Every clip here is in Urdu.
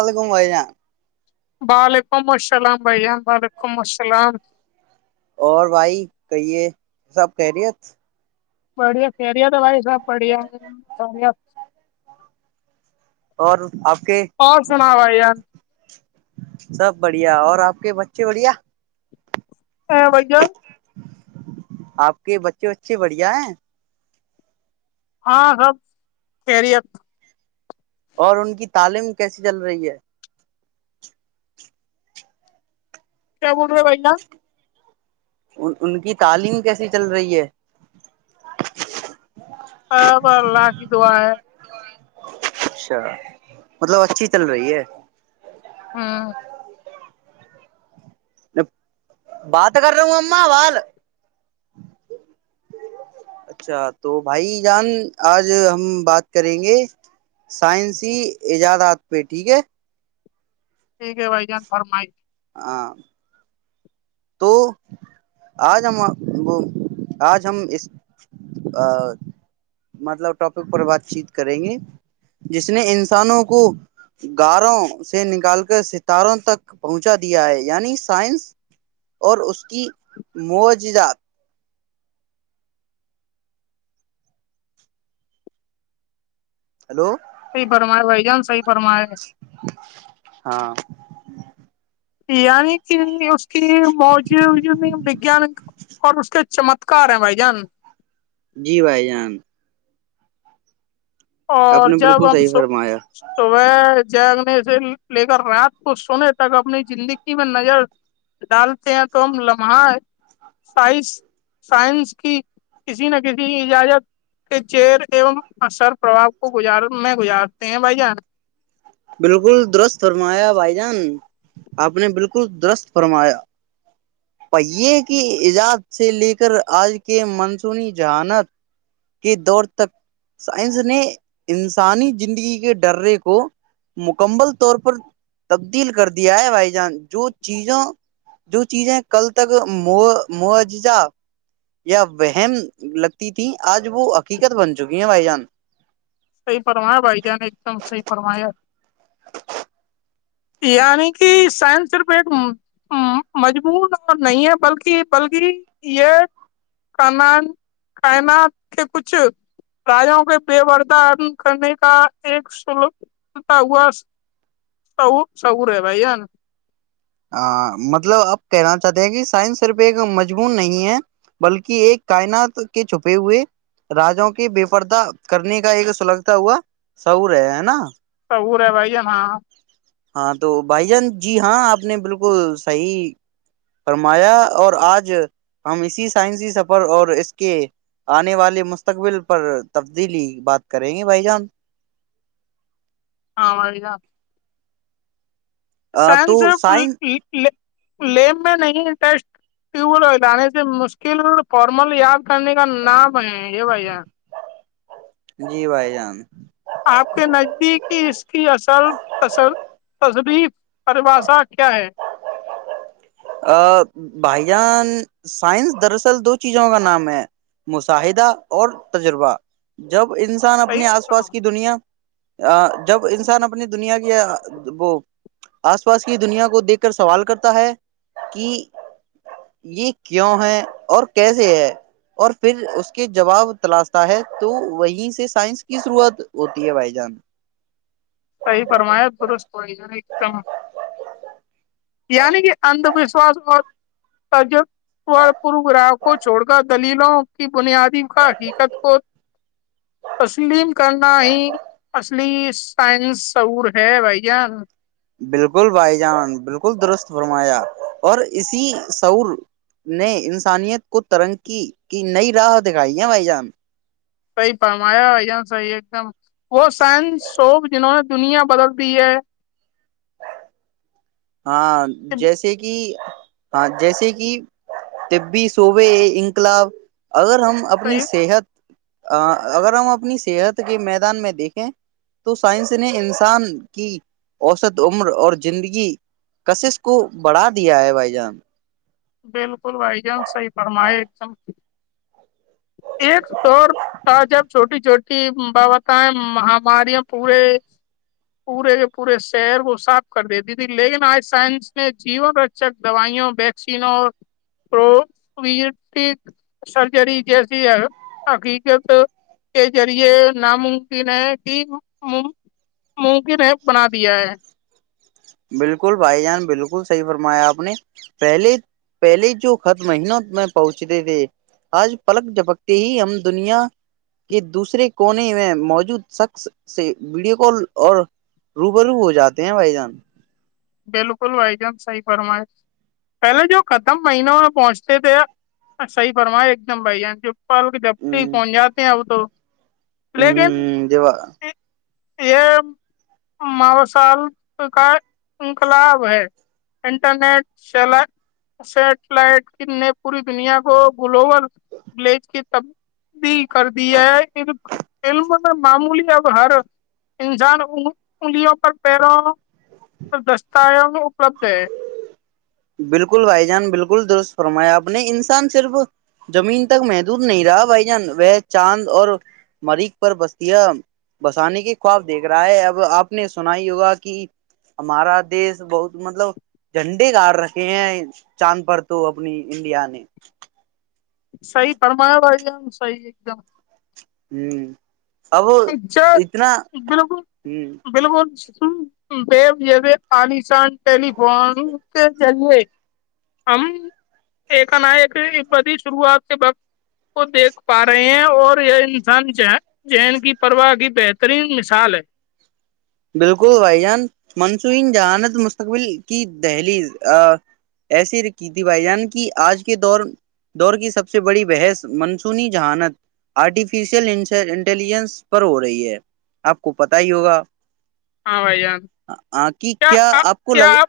الل گمبائی جان وعلیکم السلام بھیا وعلیکم السلام اور بھائی کہیے سب کہہ رہی بڑھیا خیرییات بھائی سب بڑھیا س اور آپ کے اور سنا بھائی ار سب بڑھیا اور آپ کے بچے بڑھیا س بائی جا آپ کے بچے وچے بڑھیا ہیں ہاں سب خہریت اور ان کی تعلیم کیسی چل رہی ہے سب [unintelligible] ان کی تعلیم کیسی چل رہی ہے اب اللہ کی دعا ہے اچھا مطلب اچھی چل رہی ہے ہاں بات کر رہا ہوں ا ما ال اچھا تو بھائی جان آج ہم بات کریں گے سائنسی ایجادات پہ ٹھیک ہے ٹھیک ہے بھائی جان فرمائی ہاں تو آج ہم وہ آج ہم اس مطلب ٹاپک پر بات چیت کریں گے جس نے انسانوں کو گاروں سے نکال کر ستاروں تک پہنچا دیا ہے یعنی سائنس اور اس کی معجات ہیلو سی پرمے بائی جان سی ہاں ی نہیں اس کے موجود میں وگان اور اس کے چمتکار ہیں بھائی جان جی بھائی جان آپ اور نے جب بالکل ہم صحیح س فرمایا تو وہ جگنے سے لے کر رات کو سونے تک اپنی زندگی میں نظر ڈالتے ہیں تو ہم لمحہ سائنس کی کسی نہ کسی اجازت کے چر اثر پرواب کو گزار میں گزارتے ہیں بھائی جان بالکل درست فرمایا بھائی جان آپ نے بالکل درست فرمایا پہیے کی ایجاد سے لے کر آج کے منصونی جہانت کے دور تک سائنس نے انسانی زندگی کے ڈرے کو مکمل طور پر تبدیل کر دیا ہے بھائی جان جو چیزوں جو چیزیں کل تک م مج جا یا وہم لگتی تھی آج وہ حقیقت بن چکی ہیں بھائی جان سحی فرمیا بائی ج نے ایک دم سی فرمیا یعنی کہ سائنس صرف ایک مجمون اور نہیں ہے بلکہ بلکہ یہ کائنات کے کچھ راجوں کے پور د کرنے کا ایک سلتا ہوا سہور ہے بھائی ن ا مطلب آپ کہنا چاہتے ہیں کہ سائنس صرف ایک مجمون نہیں ہے بلکہ ایک کائنات کے چھپے ہوئے راجوں کے بے پرردہ کرنے کا ایک سلگتا ہوا سعور ہے ہے نا وہ رہ ہے بھیا ہاں ہاں تو بھائی جان جی ہاں آپ نے بالکل صحیح فرمایا اور آج ہم اسی سائنسی سفر اور اس کے آنے والے مستقبل پر تبدیلی بات کریں گے بھائی جان ہاں اور گا سائن تو صرف سائنس لیمب میں نہیں انٹرسٹ ٹیوب ویل لانے سے مشکل فارمل یا کرنے کا نام ہے یہ بھیا ج کی ارباشا کیا ہے بھائی جان سائنس دراصل دو چیزوں کا نام ہے مشاہدہ اور تجربہ جب انسان صحیح اپنے آس پاس کی صحیح دنیا جب انسان اپنی دنیا کی وہ آس پاس کی دنیا کو دیکھ کر سوال کرتا ہے کہ یہ کیوں ہے اور کیسے ہے اور پھر اس کے جواب تلاشتا ہے تو وہیں سے سائنس کی ضرورت ہوتی ہے بھائی جان سحی فرمیا پ ایک دم یعنی کہ اند وشوس اور تج پ گراہ کو چھوڑ کر دلیلوں کی بنیادی حقیقت کو تسلیم کرنا ہی اصلی سائن سعور ہے بھائی جان بالکل بھائی جان بالکل درست فرمایا اور اسی سعور نے انسانیت کو ترنکی کی نئی راہ دکھائی ہیں بھائی جان صحیح پمایا یا صحیح ایک دم وہ سائنس سوپ جنہوں نے دنیا بدل دی ہے ہاں جیسے کہ ہاں جیسے کہ طبی سوبے انقلاب اگر ہم اپنی صحیح صحت اگر ہم اپنی صحت کے میدان میں دیکھیں تو سائنس نے انسان کی اوسط عمر اور زندگی کشش کو بڑھا دیا ہے بھائی جان بالکل بھائی جان صحیح فرمائے ایک دم کی ایک دور تھا جب چھوٹی چھوٹی بابتیں مہاماریاں پورے پورے کے پورے شہر کو صاف کر دیتی تھی لیکن آج سائنس نے جیون رچک دوائیوں ویکسینوں اور سرجری جیسی حقیقت کے ذریعے ناممکن ہے کہ ممکن ہے بنا دیا ہے بالکل بھائی جان بالکل صحیح فرمایا آپ نے پہلے پہلے جو خط مہینوں میں پہنچتے تھے آج پلک جھپکتے ہی ہم دنیا کے دوسرے کونے میں موجود شخص سے ویڈیو کال اور روبرو ہو جاتے ہیں بھائی جان بالکل بھائی جان صحیح فرمائے پہلے جو ختم مہینوں میں پہنچتے تھے صحی فرمائے ایک دم بھائی جان جو پالک جب سے ہی پہنچ جاتے ہیں اب تو لیکن ہوں ج وا یہ موسال کا انقلاب ہے انٹرنیٹ سیٹلائٹ نے پوری دنیا کو گلوبل بلیج کی تبدیلی کر د ہے علم میں معمولی اب ہر انسان انگلیوں پر پیروں دستاوزن اپلبد ہے بالکل بھائی جان بالکل درست فرمایا آپ نے انسان صرف زمین تک محدود نہیں رہا بھائی جان وہ چاند اور مریخ پر بستیا بسانے کے خواب دیکھ رہا ہے اب آپ نے سنا ہی ہوگا کہ ہمارا دیش بہت مطلب جھنڈے گار رہا کہ ہیں چاند پرڑ تو اپنی انڈیا نے صحیح فرمایا بھائی صحیح ایک دم ہوں ج بالکل ہ بالکل ز طالسان ٹیلیفون کے ذریعے ہم ایک ن ایک پ شروعات سے بقت کو دیکھ پا رہے ہیں اور یہ انسان ین کی پرواہ کی بہترین مثال ہے بالکل بھائی جان منصونی جہانت مستقبل کی دہلی ایسی کی تھی بھائی جان کی آج کے دور دور کی سب سے بڑی بحث منسونی جہانت آرٹیفیشیل انٹیلیجنس پر ہو رہی ہے آپ کو پت ہی ہوگا ہاں بھائی جان کہ کیا کیا کو کیا لگ آپ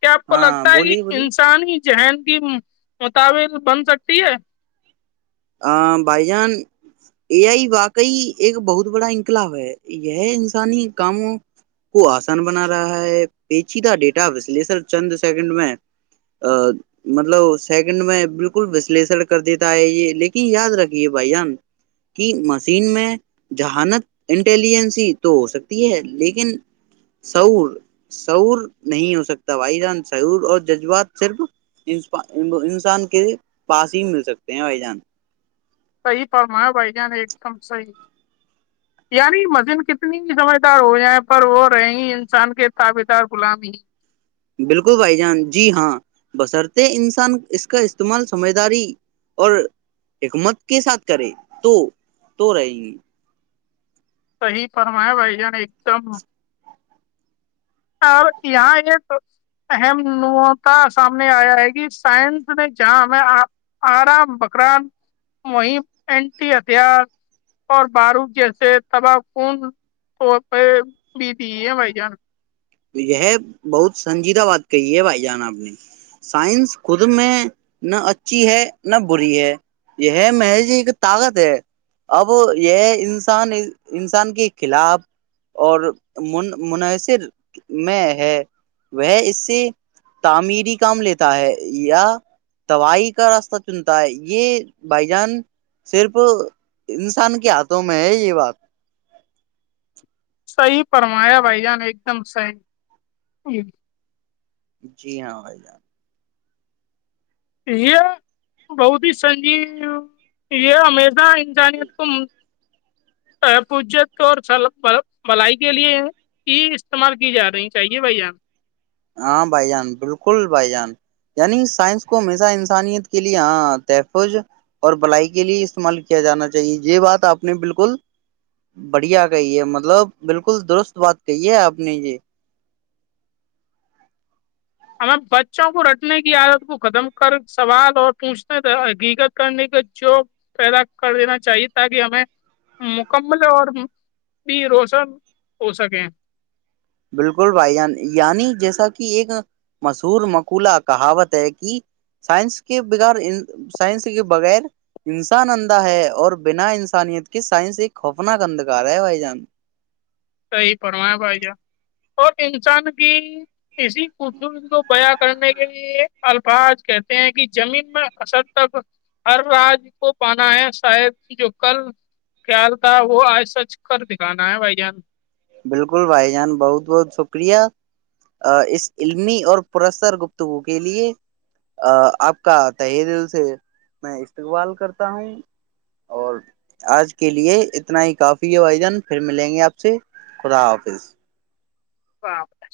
کیا آپ کو ہاں لگتا ہے کہ بولیے بولیے انسان ہی ذہین کی متاابر بن سکتی ہے بھائی جان اے آئی واقعی ایک بہت بڑا انقلاب ہے یہ انسانی کاموں کو آسان بنا رہا ہے پیچیدہ ڈیٹا وشلشن چند سیکنڈ میں مطلب سیکنڈ میں بالکل وشلشن کر دیتا ہے یہ لیکن یاد رکھیے بھائی جان کی مشین میں جہانت انٹیلیجنسی تو ہو سکتی ہے لیکن سور سور نہیں ہو سکتا بھائی جان سعور اور جذبات صرف انسان کے پاس ہی مل سکتے ہیں بھائی جان صحیح فرما بھائی جان ایک دم صحیح یعنی مزن کتنی سمجھدار ہو جائیں پر وہ رہےیں ہی انسان کے تابیتار غلام ہی بالکل بھائی جان جی ہاں بصرط انسان اس کا استعمال سمجھداری اور حکمت کے ساتھ کرے تو تو رہے گی صحی فرمایا بھائی جان ایک دم اور یہاں ایک اہم نتا سامنے آیا ہے کہ سائنس نے جہاں ہمیں آرا بکران مم اینٹی ہتھیار اور بارود جیسے تباہ کن طور پہ بھی دی ہے بھائی جان یہ بہت سنجیدہ بات کہی ہے بھائی جان آپ نے سائنس خود میں نہ اچھی ہے نہ بری ہے یہ محض ایک طاقت ہے اب یہ انسان انسان کے خلاف اورن منحصر میں ہے وہ اس سے تعمیری کام لیتا ہے یا توائی کا راستہ چنتا ہے یہ بائی جان صرف انسان کے ہاتھوں میں ہے یہ بات صحی فرمایا بھائی جان ایک دم صحی ج جی ہاں بھائی جان یہ بہت ہی سنجیو یہ ہمیشہ جانی گوم جت اور بلائی کے لیے کی استعمال کی جا رہی چاہیے بھائیان ہاں بھائی جان بالکل بھائی جان یعنی سائنس کو ہمیشہ انسانیت کے لیے ہاں تحفظ اور بلائی کے لیے استعمال کیا جانا چاہیے یہ بات آپ نے بالکل بڑھیا کہی ہے مطلب بالکل درست بات کہی ہے آپ نے یہ ہمیں بچوں کو رٹنے کی عادت کو ختم کر سوال اور پوچھنے ت حقیقت کرنے کا جوک پیدا کر دینا چاہیے تاکہ ہمیں مکمل اور بھی روشن ہو سکے بالکل بھائی جان یعنی جیسا کہ ایک مشہور مقولہ کہاوت ہے کہ سائنس کے بغیر سائنس کے بغیر انسان اندھا ہے اور بنا انسانیت کے سائنس ایک خوفناک اندھکار ہے بھائی جان صیح پرو ہے بھائی جان اور انسان کی اسی ک کو بیا کرنے کے لیے الفاظ کہتے ہیں کہ زمین میں اصد تک ہر راج کو پانا ہے شاید جو کل خیال تھا وہ آج سچ کر دکھانا ہے بھائی جان بالکل بھائی جان بہت بہت شکریہ اس علمی اور پرستر گفتگو کے لیے آپ کا تح دل سے میں استقبال کرتا ہوں اور آج کے لیے اتنا ہی کافی ہے بھائی جان پھر ملیں گے آپ سے خدا حافظ ہ بتا